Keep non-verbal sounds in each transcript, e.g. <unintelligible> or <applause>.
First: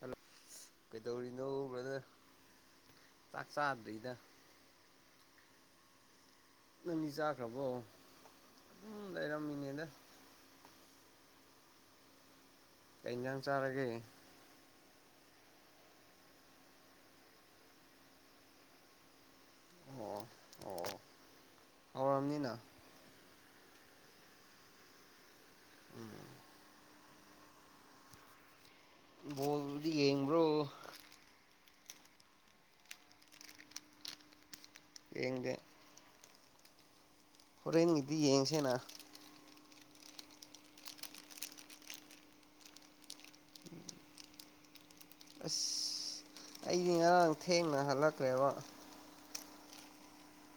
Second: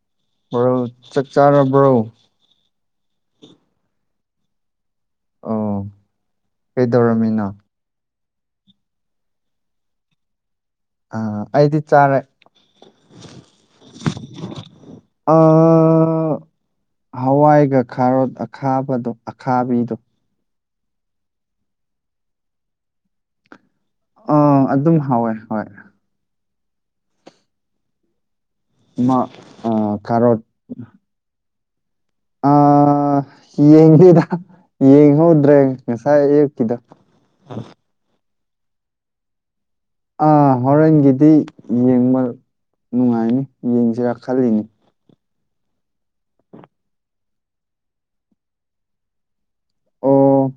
hello bro ꯆꯥꯛ ꯀꯩꯗꯧꯔꯤꯅꯣ꯭ꯔꯅ ꯆꯥꯔꯕ꯭ꯔꯣ ꯆꯥꯛ ꯆꯥꯗ꯭ꯔꯤꯗ ꯑ ꯅꯪꯗꯤ ꯆꯥꯈ꯭ꯔꯕꯣ ꯎꯝ ꯂꯩꯔꯝꯃꯤꯅꯦꯗ ꯑ ꯑꯩꯗꯤ ꯆꯥꯔꯦ ꯀꯩ ꯏꯟꯖꯥꯡ ꯆꯥꯔꯒꯦ ꯑ ꯍꯋꯥꯏꯒ ꯈꯥꯔꯣꯠ ꯑꯈꯥꯕꯗꯣ ꯑꯈꯥꯕꯤꯗꯣ ꯑꯣ ꯑꯣ ꯑꯋꯥꯔꯝꯅꯤꯅ ꯑ ꯑꯗꯨꯝ ꯍꯋꯦ ꯍꯣꯏ ꯃꯥ ꯑ ꯕꯣꯜꯕꯨꯗꯤ ꯀꯔꯠ ꯌꯦꯡꯕ꯭ꯔꯣ ꯑꯥ ꯌꯦꯡꯉꯦꯗ ꯌꯦꯡꯗꯦ ꯌꯦꯡꯍꯧꯗ꯭ꯔꯦ ꯉꯁꯥꯏ ꯀꯗ ꯍꯣꯔꯦꯟ ꯅꯒꯤꯗꯤ ꯌꯦꯡꯁꯦꯅ ꯑ ꯍꯣꯔꯦꯟꯒꯤꯗꯤ ꯌꯦꯡꯕ ꯅꯨꯡꯉꯥꯏꯅꯤ ꯌꯦꯡꯁꯤꯔꯥ ꯈꯜꯂꯤꯅꯤ ꯑꯁ ꯑꯩꯗꯤ ꯉꯔꯥꯡ ꯊꯦꯡꯅ ꯍꯜꯂꯛꯈ꯭ꯔꯦꯕ ꯑꯣ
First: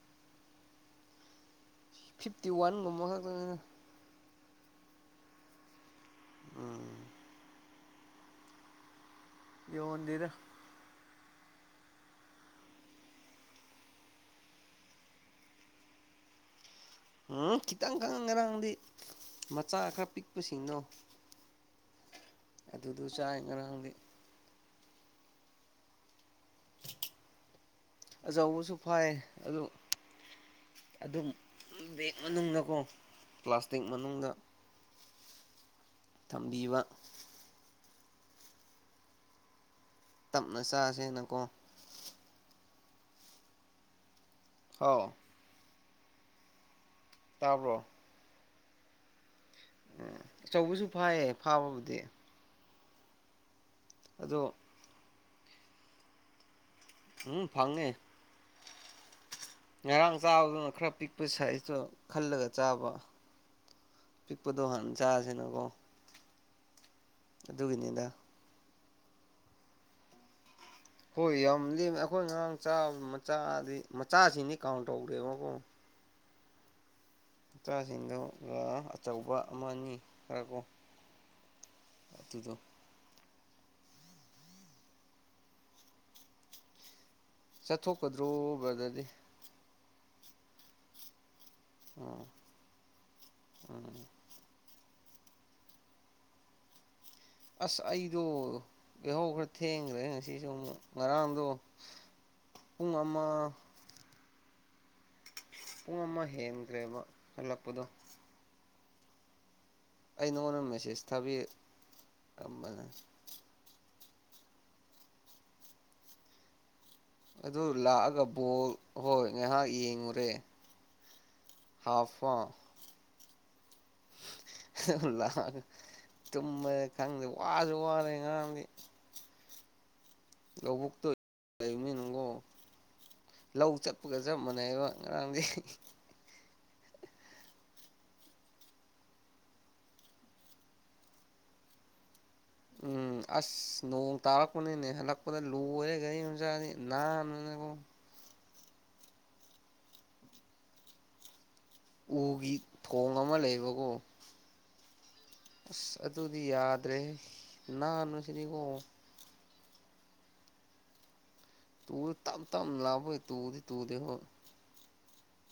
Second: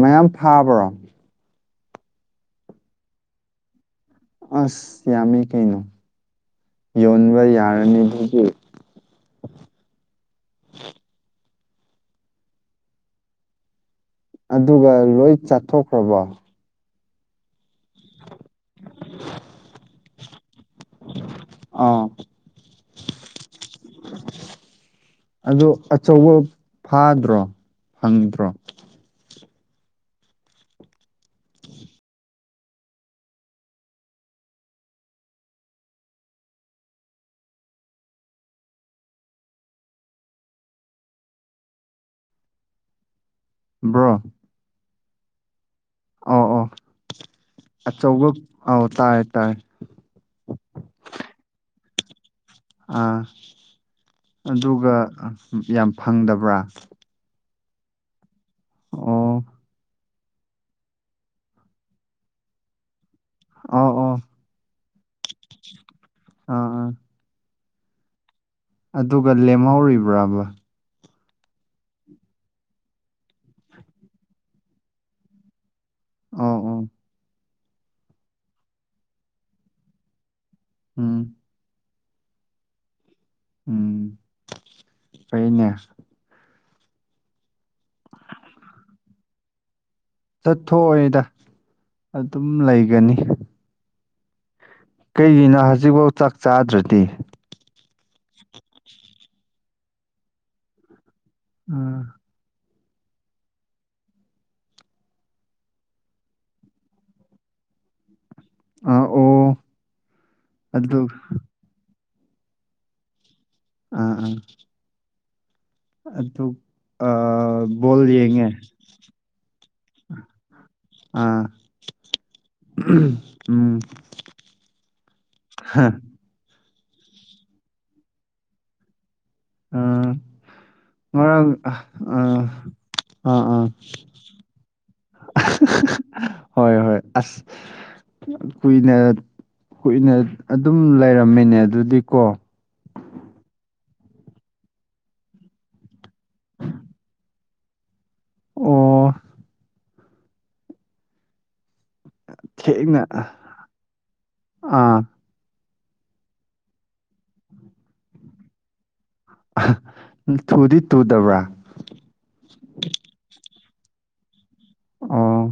ꯃꯌꯥꯝ ꯐꯥꯕ꯭ꯔꯣ ꯐꯤꯞꯇꯤ ꯋꯥꯟ ꯉꯃ ꯍꯥꯏ ꯑꯁ ꯌꯥꯝꯃꯤ ꯀꯩꯅꯣ ꯎꯝ ꯌꯧꯟꯕ ꯌꯥꯔ ꯑꯅꯤ ꯍꯧꯒꯤ ꯌꯟꯗꯔ ꯑꯗꯨꯒ ꯂꯣꯏ ꯆꯥꯊꯣꯛꯈ꯭ꯔꯕꯣ ꯎꯝ ꯈꯤꯇꯪ ꯈꯪꯉ ꯉꯔꯥꯡꯗꯤ ꯃꯆꯥ ꯈꯔ ꯄꯤꯛꯄꯁꯤꯡꯗꯣ ꯑꯥ ꯑꯗꯨꯗꯨ ꯆꯥꯏ ꯉꯔꯥꯡꯗꯤ ꯑꯣ ꯑꯆꯧꯕ ꯐꯥꯗ꯭ꯔꯣ ꯐꯪꯗ꯭ꯔꯣ ꯑꯆꯧꯕꯁꯨ ꯐꯥꯏ ꯑꯗꯨ ꯑꯗꯨꯝ ꯕꯦꯛ ꯃꯅꯨꯡꯗ ꯀꯣ ꯄ꯭ꯂꯥꯁꯇꯤꯛ ꯃꯅꯨꯡꯗ ꯊꯝꯕꯤꯕ ꯇꯞꯅ ꯆꯥꯥꯁꯦꯅꯀꯣ ꯑꯗꯨꯗꯦ ꯑꯣ ꯑ ꯑꯣ ꯇꯥꯕ꯭ꯔꯣ ꯑꯆꯧꯕ ꯑꯧ ꯇꯥꯥꯏꯦ ꯇꯥꯥꯏꯦ ꯎꯝ ꯑꯆꯧꯕꯁꯨ ꯐꯥꯏꯌꯦ ꯐꯥꯕꯕꯨꯗꯤ ꯑ ꯑꯗꯣ ꯑꯗꯨꯒ ꯌꯥꯝ ꯐꯪꯗꯕ꯭ꯔꯥ ꯑꯗꯨꯨꯡ ꯐꯪꯉꯦ ꯑꯣ ꯑꯧ ꯉꯔꯥꯡ ꯆꯥꯕꯗꯨꯅ ꯈꯔ ꯄꯤꯛꯄ ꯁꯥꯏꯖꯇꯣ ꯈꯜꯂꯒ ꯆꯥꯕ ꯑꯧ ꯑꯥ ꯄꯤꯛꯄꯨꯗꯣ ꯍꯥꯟ ꯆꯥꯁꯤꯅ ꯀꯣ ꯑꯥ ꯑꯗꯨꯒꯤꯅꯤꯗ ꯑꯗꯨꯒ ꯂꯦꯝꯍꯧꯔꯤꯕ꯭ꯔꯕ ꯍꯣꯏ ꯌꯥꯝ ꯂꯦꯝ ꯑꯩꯈꯣꯏ ꯉꯔꯥꯡ ꯆꯥꯕ ꯃꯆꯥꯗꯤ ꯃꯆꯥꯁꯤꯅꯤ ꯀꯥꯎꯟ ꯇꯧꯗ꯭ꯔꯦꯕꯀꯣ ꯑ ꯑ ꯃꯆꯥꯁꯤꯡꯗꯨ ꯑꯆꯧꯕ ꯑꯃꯅꯤ ꯈꯔꯣ ꯑꯝ ꯑꯇꯗ ꯎꯝ ꯀꯅꯦ ꯆꯠꯊꯣꯛꯀꯗ꯭ꯔꯣꯕꯗꯗꯤ ꯆꯠꯊꯣꯛꯑꯣꯗ ꯑꯣ ꯑꯗꯨꯝ ꯂꯩꯒꯅꯤ ꯎꯝ ꯀꯩꯒꯤꯅꯣ ꯍꯧꯖꯤꯛꯐꯧ ꯆꯥꯛ ꯆꯥꯗ꯭ꯔꯗꯤ ꯑꯁ ꯑꯩꯗꯣ ꯍꯧ ꯈꯔ ꯊꯦꯡꯈ꯭ꯔꯦ ꯉꯁꯤꯁꯨ ꯑꯃꯨꯛ ꯑꯥ ꯎꯨꯡ ꯑꯃ ꯄꯨꯡ ꯑꯃ ꯍꯦꯟꯈ꯭ꯔꯦꯕ ꯍꯜꯂꯛꯄꯗꯣ ꯑ ꯑꯣ ꯑꯩ ꯅꯪꯉꯣꯟꯗ ꯑꯗꯨ ꯃꯦꯁꯦꯖ ꯊꯥꯕꯤ ꯑꯃꯝꯕꯅ ꯑꯥ ꯎꯝ ꯑꯗꯨ ꯑꯥ ꯑꯗꯨ ꯕꯣꯜ ꯌꯦꯡꯉꯦ ꯂꯥꯛꯑꯒꯕꯨꯣ ꯍꯣꯏ ꯉꯥꯏꯍꯥꯛ ꯌꯦꯡꯉꯨꯔꯦ ꯑꯥ ꯍꯥꯞ ꯎꯝ ꯇꯃ ꯈꯪꯗꯦ ꯋꯥꯁꯨ ꯋꯥꯔꯦ ꯉꯥꯡꯗꯤ ꯎꯝ ꯃꯔꯔ ꯑꯝ ꯂꯩꯕꯅꯤꯅꯀꯣ ꯑ ꯑ ꯂꯧ ꯆꯠꯄꯒ ꯆꯞ ꯃꯥꯟꯅꯩꯕ ꯉꯔꯥꯡꯗꯤ ꯍꯣꯏ ꯍꯣꯏ ꯑꯁ ꯀꯣꯏꯅ ꯍꯨꯏꯅ ꯑꯗꯨꯝ ꯂꯩꯔꯝꯃꯤꯅꯦ ꯑꯗꯨꯗꯤꯀꯣ ꯎꯝ ꯑꯁ ꯅꯣꯡ ꯇꯥꯔꯛꯄꯅꯤꯅꯦ ꯍꯜꯂꯛꯄꯗ ꯂꯣꯏꯔꯦ ꯒꯥꯔꯤ ꯆꯥꯗꯤ ꯍꯟ ꯑꯗꯨꯒꯨꯝ ꯑꯣ ꯎꯒꯤ ꯊꯦꯡꯅ ꯊꯣꯡ ꯑꯃ ꯂꯩꯕꯀꯣ ꯑꯥ ꯑꯁ ꯑꯗꯨꯗꯤ ꯌꯥꯗ꯭ꯔꯦ ꯅꯍꯥꯟꯅꯨ ꯁꯤꯅꯤꯀꯣ ꯊꯨꯗꯤ ꯇꯨꯗꯕ꯭ꯔꯥ ꯇꯨ ꯇꯝ ꯇꯝ ꯂꯕꯣꯏ ꯇꯨꯗꯤ ꯇꯨꯗ ꯍꯣ ꯑ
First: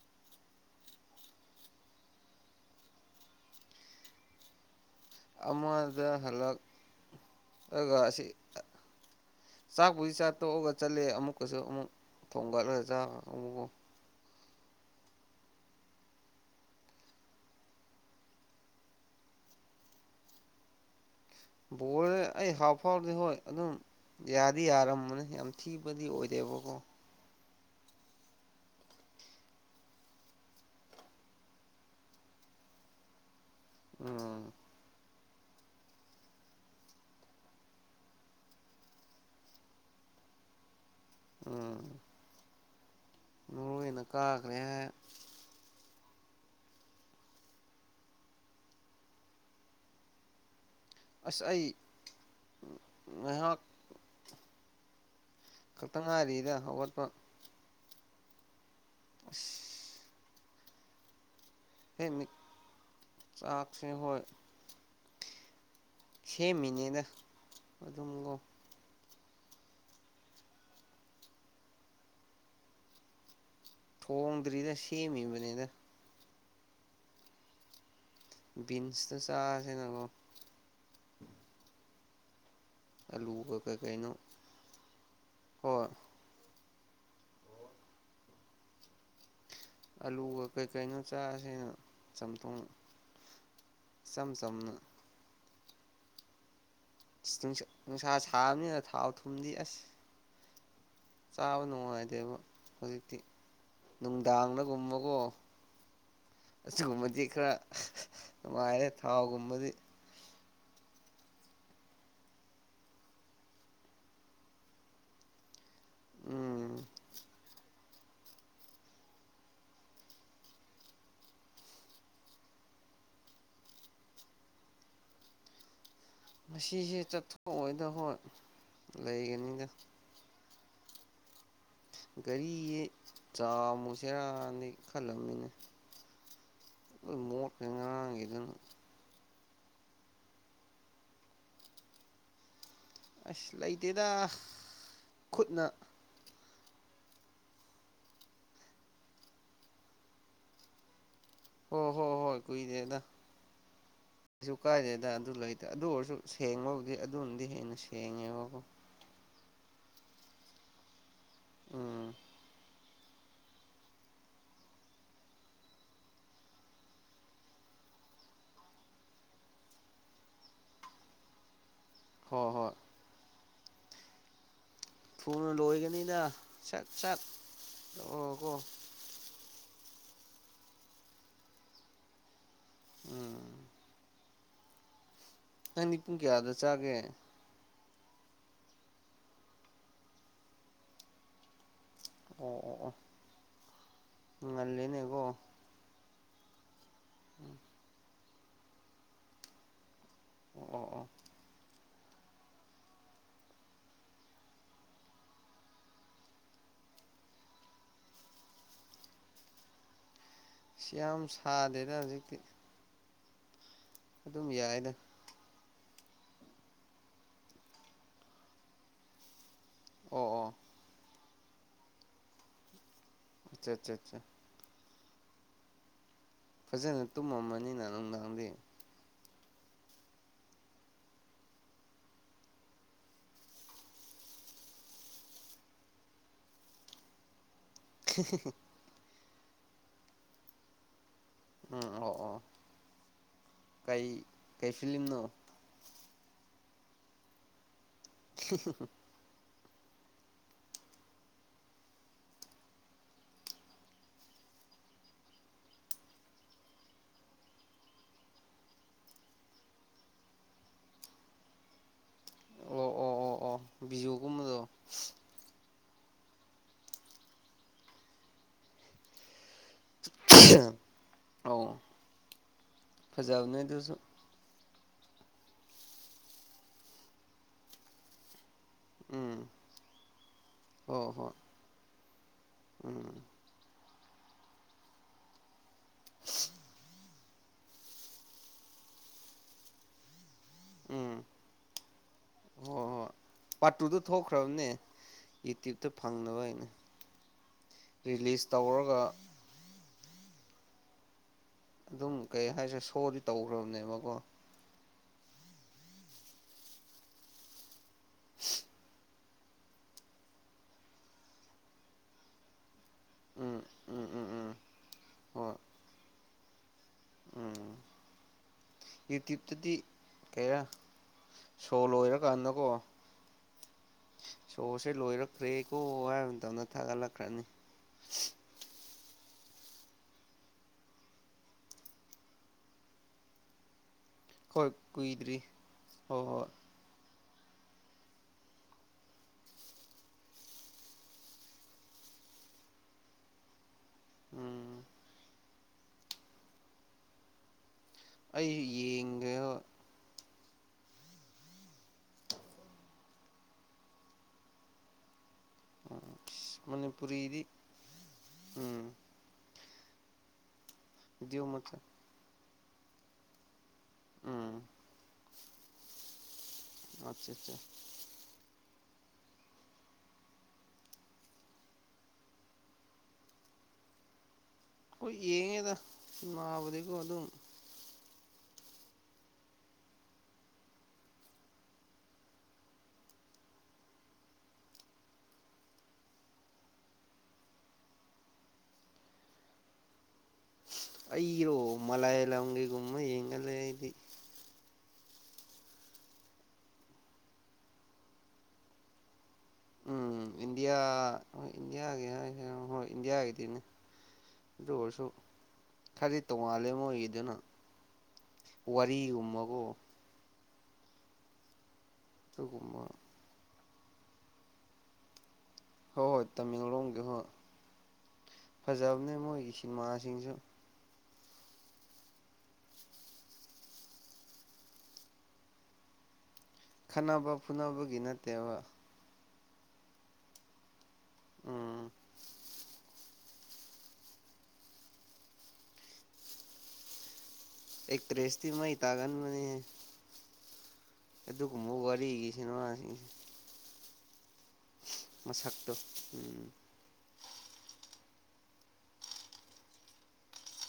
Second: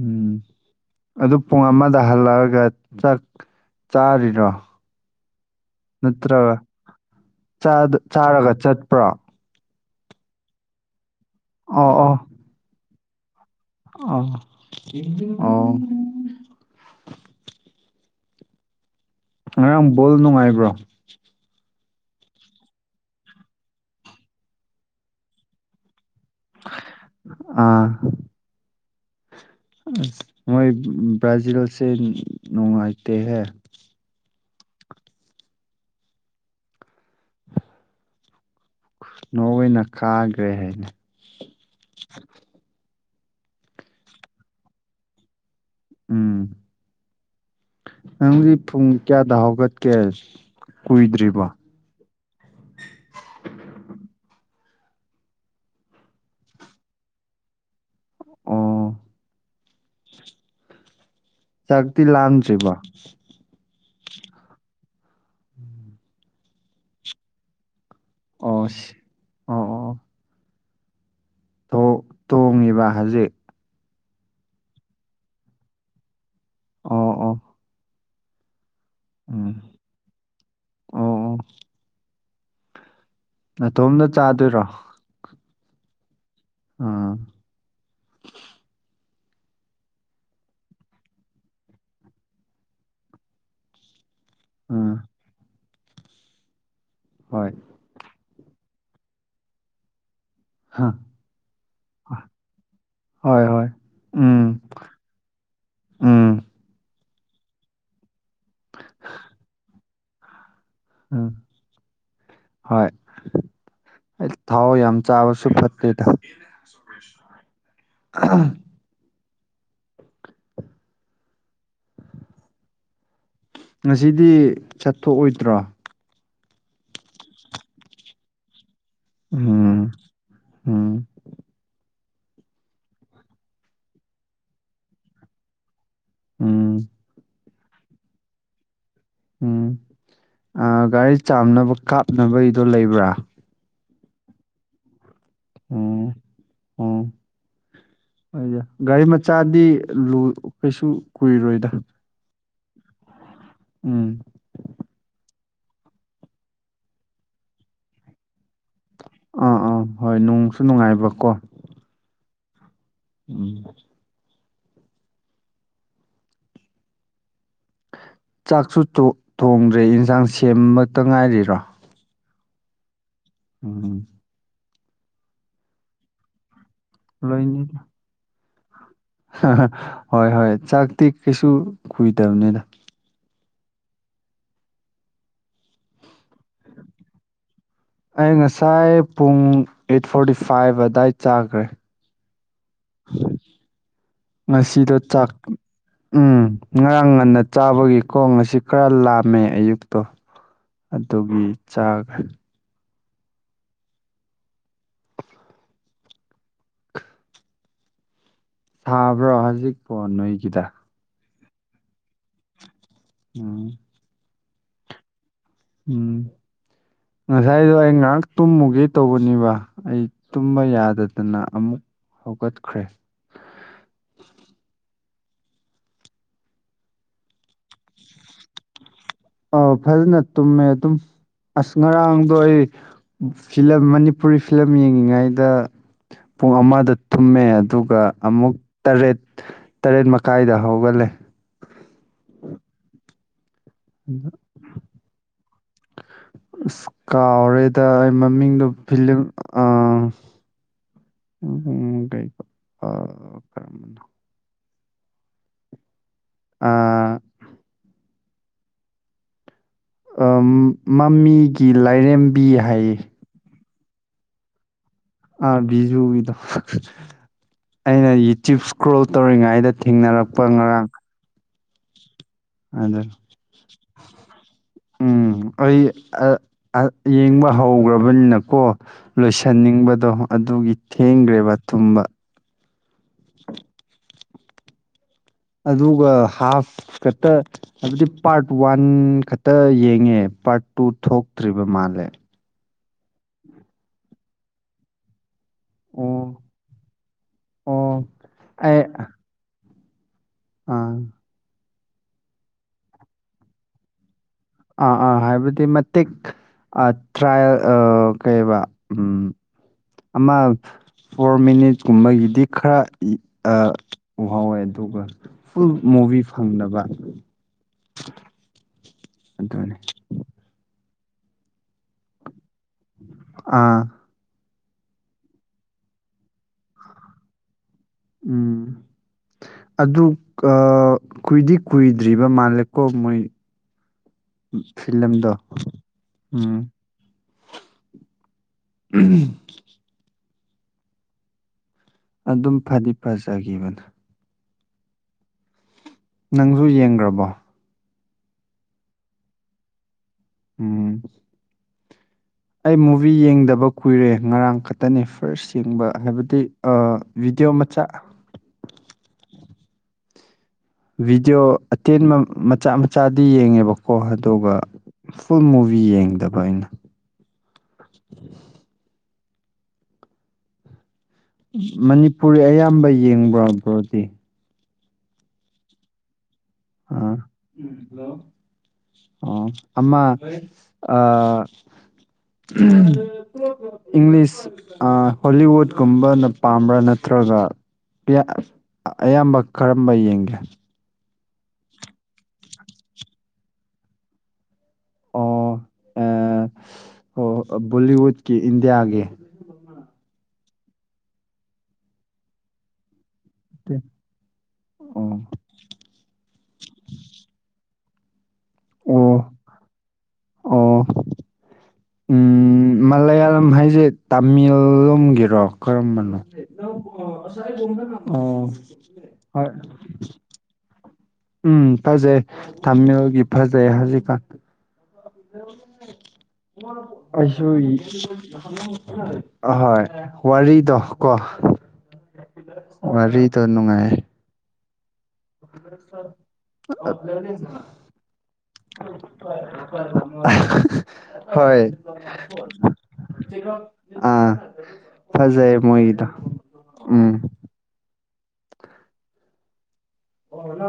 ꯎꯝ ꯑꯗꯨ ꯄꯨꯡ ꯑꯃꯗ ꯍꯜꯂꯛꯑꯒ ꯆꯥꯛ ꯆꯥꯔꯤꯔꯣ ꯑꯃꯗ ꯅꯠꯇ꯭ꯔꯒ ꯍꯜꯂꯛꯑꯒ ꯑꯁꯤ ꯆꯥꯔꯒ ꯆꯠꯄ꯭ꯔꯥ ꯆꯥꯛꯄꯨꯗꯤ ꯆꯥ ꯇꯣꯛꯑꯒ ꯆꯠꯂꯦ ꯑꯃꯨꯛꯀꯁꯨ ꯑꯃꯨꯛ ꯑꯣ ꯑꯣ ꯊꯣꯡꯒꯠꯂꯒ ꯆꯥꯕ ꯑ ꯑꯣ ꯉꯔꯥꯡ ꯕꯣꯜ ꯅꯨꯡꯉꯥꯏꯕ꯭ꯔꯣ ꯕꯣꯔꯜꯁꯦ ꯑꯩ ꯍꯞ ꯐꯥꯎꯔꯗꯤ ꯍꯣꯏ ꯑꯗꯨꯝ ꯌꯥꯗꯤ ꯌꯥꯔꯝꯕꯅꯦ ꯌꯥꯝ ꯊꯤꯕꯗꯤ ꯑꯣꯏꯔꯦꯕꯀꯣ ꯑꯥ ꯃꯥꯏ ꯭ꯔꯥꯖꯤꯜꯁ ꯅꯣꯡꯉꯥꯏꯇ ꯍ ꯎꯝ ꯅꯅ ꯀꯥꯈ꯭ꯔꯦ ꯍꯥꯏꯅ ꯎꯝ ꯃꯔꯣꯏꯅ ꯀꯥꯈ꯭ꯔꯦ ꯎꯝ ꯅꯪꯗꯤ ꯄꯨꯡ ꯀꯌꯥꯗ ꯍꯧꯒꯠꯀꯦ ꯑꯁ ꯀꯨꯏꯗ꯭ꯔꯤꯕ ꯑꯩ ꯉꯥꯏꯍꯥꯛ ꯈꯛꯇꯪ ꯉꯥꯏꯔꯤꯗ ꯍꯧꯒꯠꯄ ꯑꯣ ꯑ ꯆꯥꯛꯇꯤ ꯂꯥꯡꯗ꯭ꯔꯤꯕꯣ ꯆꯥꯛꯁꯦ ꯍꯣꯏ ꯁꯦ ꯃꯅꯦꯗ ꯑꯣ ꯑꯣ ꯇꯣꯡꯉꯤꯕ ꯍꯧꯖꯤꯛ ꯊꯣꯡꯝꯗꯔꯤꯗ ꯁꯤꯦꯃꯤ ꯃꯅꯦꯗ ꯑꯣ ꯑꯣ ꯕꯤꯟꯁꯇ ꯎꯝ ꯆꯥꯁꯦ ꯅꯉꯣ ꯑꯣ ꯑꯣ ꯑꯂꯨꯒ ꯑꯇꯣꯝꯗ ꯆꯥꯗꯣꯏꯔꯣ ꯑꯣ ꯑꯥ ꯑꯂꯨꯒ ꯀꯩꯀꯩꯅꯣ ꯆꯥꯁꯤꯅ ꯆꯝꯊꯣꯡ ꯁꯝ ꯁꯝꯅ ꯎꯝ ꯍꯣꯏ ꯅꯨꯡꯁꯥ ꯁꯥꯕꯅꯤꯅ ꯊꯥꯎ ꯊꯨꯝꯗꯤ ꯑꯁ ꯆꯥꯕ ꯅꯨꯡꯉꯥꯏꯇꯦꯕ ꯍꯧꯖꯤꯛꯇꯤ ꯍꯣꯏ ꯍꯣꯏ ꯎꯝ ꯅꯨꯡꯗꯥꯡꯗꯒꯨꯝꯕꯀꯣ ꯎꯝ ꯑꯁꯤꯒꯨꯝꯕꯗꯤ ꯈꯔ ꯅꯨꯡꯉꯥꯏꯔꯦ ꯊꯥꯎꯒꯨꯝꯕꯗꯤ ꯎꯝ ꯍꯣꯏ ꯊꯥꯎ ꯌꯥꯝ ꯆꯥꯕꯁꯨ ꯐꯠꯇꯦ ꯦꯇ ꯎꯝ ꯉꯁꯤꯗꯤ ꯆꯠꯊꯣꯛꯑꯣꯏꯗ꯭ꯔꯣ ꯉꯁꯤꯁꯦ ꯆꯠꯊꯣꯛꯑꯣꯏꯗ ꯍꯣꯏ ꯂꯩꯒꯅꯤꯗ ꯎꯝ ꯎꯝ ꯒꯥꯔꯤ ꯆꯥꯃꯨꯁꯤꯔꯥꯅꯦ ꯈꯜꯂꯝꯕꯅꯤꯅꯦ ꯎꯝ ꯃꯣꯠꯉꯥꯡ ꯏꯗꯅ ꯎꯝ ꯒꯥꯔꯤ ꯆꯥꯝꯅꯕ ꯀꯥꯞꯅꯕꯒꯤꯗꯣ ꯂꯩꯕ꯭ꯔꯥ ꯗꯦꯗ ꯈꯨꯠꯅ ꯑꯣꯗ ꯒꯥꯔꯤ ꯃꯆꯥꯗꯤ ꯀꯩꯁꯨ ꯀꯨꯏꯔꯣꯏꯗ ꯀꯨꯏꯔꯦꯗ ꯎꯝ ꯀꯩꯁꯨ ꯀꯥꯏꯗꯦꯗ ꯑꯗꯨ ꯂꯩ ꯑꯗꯨ ꯑꯣꯏꯔꯁꯨ ꯁꯦꯡꯕꯕꯨꯗꯤ ꯑꯗꯨꯅꯗꯤ ꯍꯦꯟꯅ ꯁꯦꯡꯉꯦꯕꯀꯣ ꯑꯥ ꯑꯥ ꯍꯣꯏ ꯅꯨꯡꯁꯨ ꯅꯨꯡꯉꯥꯏꯕ ꯀꯣ ꯎꯝ ꯎꯝ ꯆꯥꯛꯁꯨ ꯊꯣꯡꯗ꯭ꯔꯦ ꯌꯦꯟꯁꯥꯡ ꯁꯦꯝꯃꯛꯇ ꯉꯥꯏꯔꯤꯔꯣ ꯍꯣꯏ ꯍꯣꯏ ꯎꯝ ꯊꯨꯅ ꯂꯣꯏꯒꯅꯤꯗ ꯁꯠ ꯁꯠ ꯂꯣꯏꯅꯤꯗ ꯂꯥꯛꯑꯣ ꯀꯣ ꯍꯣꯏ ꯍꯣꯏ ꯆꯥꯛꯇꯤ ꯀꯩꯁꯨ ꯀꯨꯏꯗꯕꯅꯤꯅ ꯎꯝ ꯑꯅꯤ ꯄꯨꯡ ꯀꯌꯥꯗ ꯆꯥꯒꯦ ꯑꯩ ꯉꯁꯥꯏ ꯄꯨꯡ ꯑꯩꯠ ꯐꯣꯔꯇꯤ ꯐꯥꯏꯚ ꯑꯗꯨꯗꯥꯏ ꯆꯥꯈ꯭ꯔꯦ ꯑꯣ ꯑꯣ ꯑꯣ ꯉꯁꯤꯗꯣ ꯉꯜꯂꯤꯅꯦꯀꯣ ꯆꯥꯛ ꯎꯝ ꯉꯔꯥꯡ ꯉꯟꯅ ꯆꯥꯕꯒꯤ ꯈꯣꯡ ꯑꯁꯤ ꯈꯔ ꯂꯥꯝꯃꯦ ꯑꯌꯨꯛ ꯣ ꯑꯣ ꯑꯣ ꯑꯣ ꯑꯗꯨꯒꯤ ꯆꯥꯈ ꯁꯥꯕ꯭ꯔꯣ ꯍꯧꯖꯤꯛ ꯄꯣ ꯅꯣꯏ ꯁꯤ ꯌꯥꯝ ꯁꯥꯗꯦꯗ ꯍꯧꯖꯤꯛꯇꯤ ꯎꯝ ꯑꯗꯨꯝ ꯌꯥꯏꯅ ꯎꯝ ꯉꯁꯥꯏꯗꯣ ꯑꯩ ꯉꯥꯏꯍꯥꯛ ꯇꯨꯝꯃꯨꯒꯦ ꯇꯧꯕꯅꯤꯕ ꯑꯩ ꯑꯣ ꯑꯣ ꯇꯨꯝꯕ ꯌꯥꯗꯗꯅ ꯑꯃꯨꯛ ꯍꯧꯒꯠꯈ꯭ꯔꯦ ꯑꯠꯆꯥ ꯑꯠꯆꯥ ꯑꯠꯆꯥ ꯐꯖꯅ ꯇꯨꯝꯃꯝꯃꯅꯤꯅ ꯅꯨꯡꯊꯪꯗꯤ ꯑ ꯐꯖꯅ ꯇꯨ ꯑꯗꯨ ꯑꯁ ꯉꯔꯥꯡꯗꯣ ꯑꯩ ꯐꯤꯂꯝ ꯃꯅꯤꯄꯨꯔꯤ ꯐꯤꯂꯝ ꯌꯦꯡꯉꯤꯉꯩꯗ ꯄꯨꯡ ꯑꯃꯗ ꯊꯨꯝꯃꯦ ꯑꯗꯨꯒ ꯑꯃꯨꯛ ꯇꯔꯦꯠ ꯇꯔꯦꯠ ꯃꯈꯥꯏꯗ ꯍꯧꯒꯠꯂꯦ ꯎꯝ ꯑꯣ ꯑꯣ ꯀꯩ ꯀꯩ ꯐꯝꯅꯣ ꯑꯁ ꯀꯥꯎꯔꯦꯗ ꯑꯩ ꯃꯃꯤꯡꯗꯨꯣ ꯐꯤꯂꯤꯡ ꯑ ꯎ ꯎꯝ ꯀꯩ ꯄ ꯀꯔꯅ ꯑ ꯃꯃꯤꯒꯤ ꯂꯥꯏꯔꯦꯝꯕꯤ ꯑꯣ ꯍꯥꯏꯌꯦ ꯑꯣ ꯑꯣ ꯑꯣ ꯕꯤꯌꯨꯒꯨꯝꯕꯗꯣ ꯑꯥ ꯕꯤꯖꯨꯒꯤꯗꯣ ꯑꯩꯅ ꯌꯨꯇ꯭ꯌꯨꯕ ꯏꯁꯀ꯭ꯔꯣꯜ ꯇꯧꯔꯤꯉꯩꯗ ꯊꯦꯡꯅꯔꯛꯄ ꯉꯔꯥꯡ ꯑ ꯑꯗ ꯐꯖꯥꯅꯗꯨꯣꯁꯨ ꯎꯝ ꯑꯩ ꯌꯦꯡꯕ ꯍꯧꯈ꯭ꯔꯕꯅꯤꯅꯀꯣ ꯎꯝ ꯂꯣꯏꯁꯤꯟꯅꯤꯡꯕꯗꯣ ꯑꯗꯨꯒꯤ ꯍꯣ ꯍꯣꯏ ꯊꯦꯡꯈ꯭ꯔꯦꯕ ꯇꯨꯝꯕ ꯎꯝ ꯑꯗꯨꯒ ꯍꯥꯐ ꯈꯛꯇ ꯍꯥꯏꯕꯗꯤ ꯄꯥꯔꯠ ꯋꯥꯟ ꯈꯛꯇ ꯌꯦꯡꯉꯦ ꯄꯥꯔ ꯇꯨ ꯎꯝ ꯊꯣꯛꯇ꯭ꯔꯤꯕ ꯃꯥꯜꯂꯦ ꯍꯣꯏ ꯍꯣꯏ ꯄꯥꯔꯠ ꯇꯨꯗ ꯊꯣꯛꯈ꯭ꯔꯕꯅꯦ ꯌꯨꯇ꯭ꯌꯨꯕꯇ ꯑꯣ ꯐꯪꯅꯕ ꯑꯩꯅ ꯑꯣ ꯔꯤꯂꯤꯁ ꯑꯩ ꯇꯧꯔꯒ ꯑꯥ ꯑꯗꯨꯝ ꯀꯩ ꯍꯥꯏꯁꯦ ꯁꯣꯗꯤ ꯇꯧꯈ꯭ꯔꯕꯅꯦꯕꯀꯣ ꯑꯥ ꯑꯥ ꯍꯥꯏꯕꯗꯤ ꯃꯇꯤꯛ ꯇ꯭ꯔꯥꯏꯌꯦꯜ ꯀꯩꯕ ꯎꯝ ꯑꯃ ꯐꯣꯔ ꯃꯤꯅꯤꯠ ꯀꯨꯝꯕꯒꯤꯗꯤ ꯈꯔ ꯎꯝ ꯎꯝ ꯎꯝ ꯎꯝ ꯋꯥꯍꯥꯎꯋꯦ ꯑꯗꯨꯒ ꯍꯣꯏ ꯐꯨꯜ ꯃꯨꯚꯤ ꯐꯪꯅꯕ ꯎꯝ ꯇꯞꯗꯤ ꯑꯗꯨꯅꯤ ꯀꯔ ꯁꯣꯂꯣ ꯍ ꯀꯅ ꯑꯥ ꯁꯣꯣꯔꯁꯦ ꯂꯣꯏꯔꯛꯈ꯭ꯔꯦꯀꯣ ꯍꯥꯏꯕ ꯃꯇꯝꯗ ꯊꯥꯒꯠꯂꯛꯈ꯭ꯔꯅꯤ ꯎꯝ ꯑꯗꯨ ꯀꯨꯏꯗꯤ ꯀꯨꯏꯗ꯭ꯔꯤꯕ ꯃꯥꯜꯂꯦꯀꯣ ꯃꯣꯏ ꯍꯣꯏ ꯐꯤꯂꯝꯂꯝꯗ ꯀꯨꯏꯗ꯭ꯔꯤ ꯍꯣꯏ ꯍꯣꯏ ꯎꯝ ꯎꯝ ꯑꯗꯨꯝ ꯐꯗꯤ ꯐꯖꯈꯤꯕꯅ ꯎꯝ ꯅꯪꯁꯨ ꯌꯦꯡꯈ꯭ꯔꯕꯣ ꯑꯩ ꯌꯦꯡꯒ ꯎꯝ ꯑꯩ ꯃꯨꯚꯤ ꯌꯦꯡꯗꯕ ꯀꯨꯏꯔꯦ ꯉꯔꯥꯡ ꯈꯛꯇꯅꯤ ꯐꯔꯁ ꯌꯦꯡꯕ ꯎꯝ ꯍꯥꯏꯕꯗꯤ ꯑ ꯃꯅꯤꯄꯨꯔꯤꯗꯤ ꯚꯤꯗꯤꯌꯣ ꯃꯆꯥ ꯎꯝ ꯚꯤꯗꯤꯑꯣ ꯑꯇꯦꯟꯕ ꯃꯠ ꯃꯆꯥ ꯃꯆꯥꯗꯤ ꯌꯦꯡꯉꯦꯕꯀꯣ ꯑꯗꯨꯒ ꯎꯝ ꯐꯨꯜ ꯃꯨꯚꯤ ꯌꯦꯡꯗꯕ ꯑꯩꯅ ꯑꯆꯥ ꯆꯥ ꯃꯅꯤꯄꯨꯔꯤ ꯑꯌꯥꯝꯕ ꯌꯦꯡꯕ꯭ꯔꯣ ꯕ꯭ꯔꯣꯗꯤ ꯍꯣꯢ ꯌꯦꯡꯉꯦꯗ ꯁꯤꯟꯃꯥꯕꯨꯗꯤꯀꯣ ꯑꯥ ꯑꯗꯨꯝ ꯑꯣ ꯑꯃ ꯑ ꯏꯪꯂꯤꯁ ꯑ ꯍꯣꯂꯤꯋꯨꯠꯀꯨꯝꯕꯅ ꯄꯥꯝꯕ꯭ꯔꯥ ꯅꯠꯇ꯭ꯔ ꯔꯣꯖꯥ ꯄꯤꯌ ꯑꯌꯥꯝꯕ ꯀꯔꯝꯕ ꯌꯦꯡꯒꯦ ꯑꯩꯏꯔꯣ ꯃꯂꯥꯌꯥꯂꯝꯒꯤ ꯒꯨꯝꯕ ꯌꯦꯡꯒꯜꯂꯦ ꯑꯩꯗꯤ ꯑꯣ ꯑ ꯑꯣ ꯑ ꯕꯣꯂꯤꯋꯨꯠꯀꯤ ꯏꯟꯗꯤꯌꯥꯒꯤ ꯎꯝ ꯏꯟꯗꯤꯌꯥ ꯍꯣꯏ ꯏꯟꯗꯤꯌꯥꯒꯤ ꯍꯥꯏꯒꯦꯔꯣ ꯍꯣꯏ ꯢꯟꯗꯤꯌꯥꯒꯤ ꯇꯤꯔꯅꯦ ꯑꯗꯨ ꯑꯣꯏꯔꯁꯨ ꯑꯣ ꯈꯔꯗꯤ ꯇꯣꯡꯉꯥꯜꯂꯦ ꯃꯣꯏꯒꯤꯗꯨꯅ ꯋꯥꯔꯤ ꯑꯣ ꯒꯨꯝꯕꯀꯣ ꯑꯣ ꯎꯝ ꯑꯗꯨꯒꯨꯝꯕ ꯃꯜꯂꯌꯥꯂꯝ ꯍꯥꯏ ꯖꯦ ꯇꯥꯃꯤꯜ ꯂꯣꯝꯒꯤꯔꯣ ꯍꯣꯏ ꯀꯔꯝꯕꯅꯣ ꯍꯣꯏ ꯇꯃꯦꯡꯂꯣꯡꯒꯤ ꯍꯣꯏ ꯑꯣ ꯐꯖꯕꯅꯦ ꯍꯣꯏ ꯃꯣꯏꯒꯤ ꯁꯤꯅꯦꯃꯥꯁꯤꯡꯁꯨ ꯎꯝ ꯐꯖꯩ ꯇꯥꯃꯤꯜꯒꯤ ꯐꯖꯩ ꯍꯧꯖꯤꯛꯀꯥꯟ ꯈꯠꯅꯕ ꯑꯁꯍꯣꯢꯒꯤ ꯐꯨꯅꯕꯒꯤ ꯅꯠꯇꯦꯕ ꯑꯍꯣꯏ ꯋꯥꯔꯤꯗꯣ ꯀꯣ ꯎꯝ ꯋꯥꯔꯤꯗꯣ ꯅꯨꯡꯉꯥꯏ <unintelligible> ꯑꯦꯛꯇ꯭ꯔꯦꯁꯇꯤ ꯃꯩ ꯇꯥꯒꯟꯕꯅꯤꯍꯦ ꯍꯣꯏ ꯑꯗꯨꯒꯨꯝꯕ ꯋꯥꯔꯤꯒꯤ ꯁꯤꯅꯦꯃꯥꯁꯤꯡꯁꯦ ꯑꯥ ꯐꯖꯩ ꯃꯁꯛꯇꯣ ꯃꯣꯏꯒꯤꯗꯣ ꯎꯝ ꯎꯝ ꯍꯅ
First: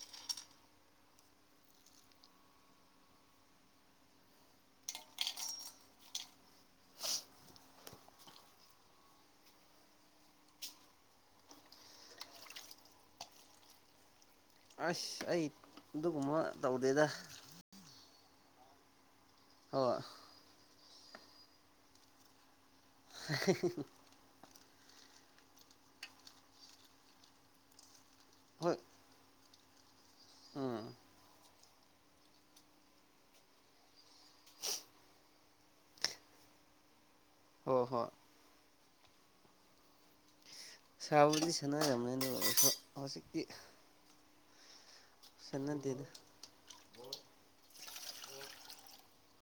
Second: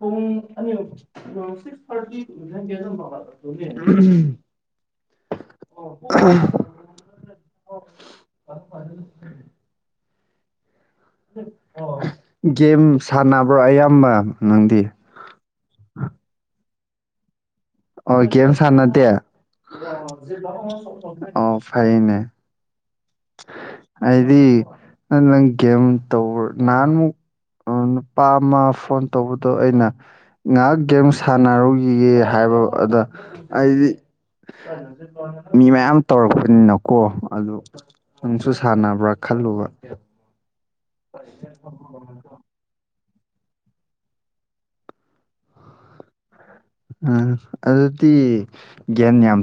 <unintelligible> <unintelligible> <unintelligible> <unintelligible> ꯒꯦꯝ ꯁꯥꯟꯅꯕ꯭ꯔꯣ ꯑꯌꯥꯝꯕ ꯅꯪꯗꯤ ꯑꯁ ꯑꯩ ꯑꯗꯨꯒꯨꯝꯕ ꯇꯧꯗꯦꯗ ꯑꯣꯏ ꯒꯦꯝ ꯁꯥꯟꯅꯗꯦ ꯍꯣꯏ ꯑꯣ ꯐꯩꯅꯦ ꯑꯩꯗꯤ ꯅꯪ ꯒꯦꯝ ꯇꯧꯕ ꯅꯍꯥꯟꯃꯨꯛ ꯑ ꯅꯨꯄꯥ ꯑꯃ ꯍꯣꯏ ꯐꯣꯟ ꯇꯧꯕ ꯑꯗꯣ ꯑꯩꯅ ꯉꯥꯏꯍꯥꯛ ꯎꯝ ꯒꯦꯝ ꯁꯥꯟꯅꯔꯨꯒꯤꯒꯦ ꯍꯥꯏꯕꯒ ꯑꯗ ꯑꯩꯗꯤ ꯃꯤ ꯃꯌꯥꯝ ꯇꯧꯔꯛꯄꯅꯤꯅꯀꯣ ꯑꯗꯨ ꯍꯣꯏ ꯍꯣꯏ ꯅꯪꯁꯨ ꯁꯥꯟꯅꯕ꯭ꯔꯥ ꯈꯜꯂꯨꯕ ꯁꯥꯕꯨꯗꯤ ꯁꯥꯟꯅꯔꯝꯃꯦ ꯑꯗꯨ ꯑꯣꯏꯁꯨ ꯍꯧꯖꯤꯛꯇꯤ ꯁꯟꯅꯗꯦꯗ ꯑ ꯑꯗꯨꯗꯤ ꯒꯦꯝ ꯌꯥꯝ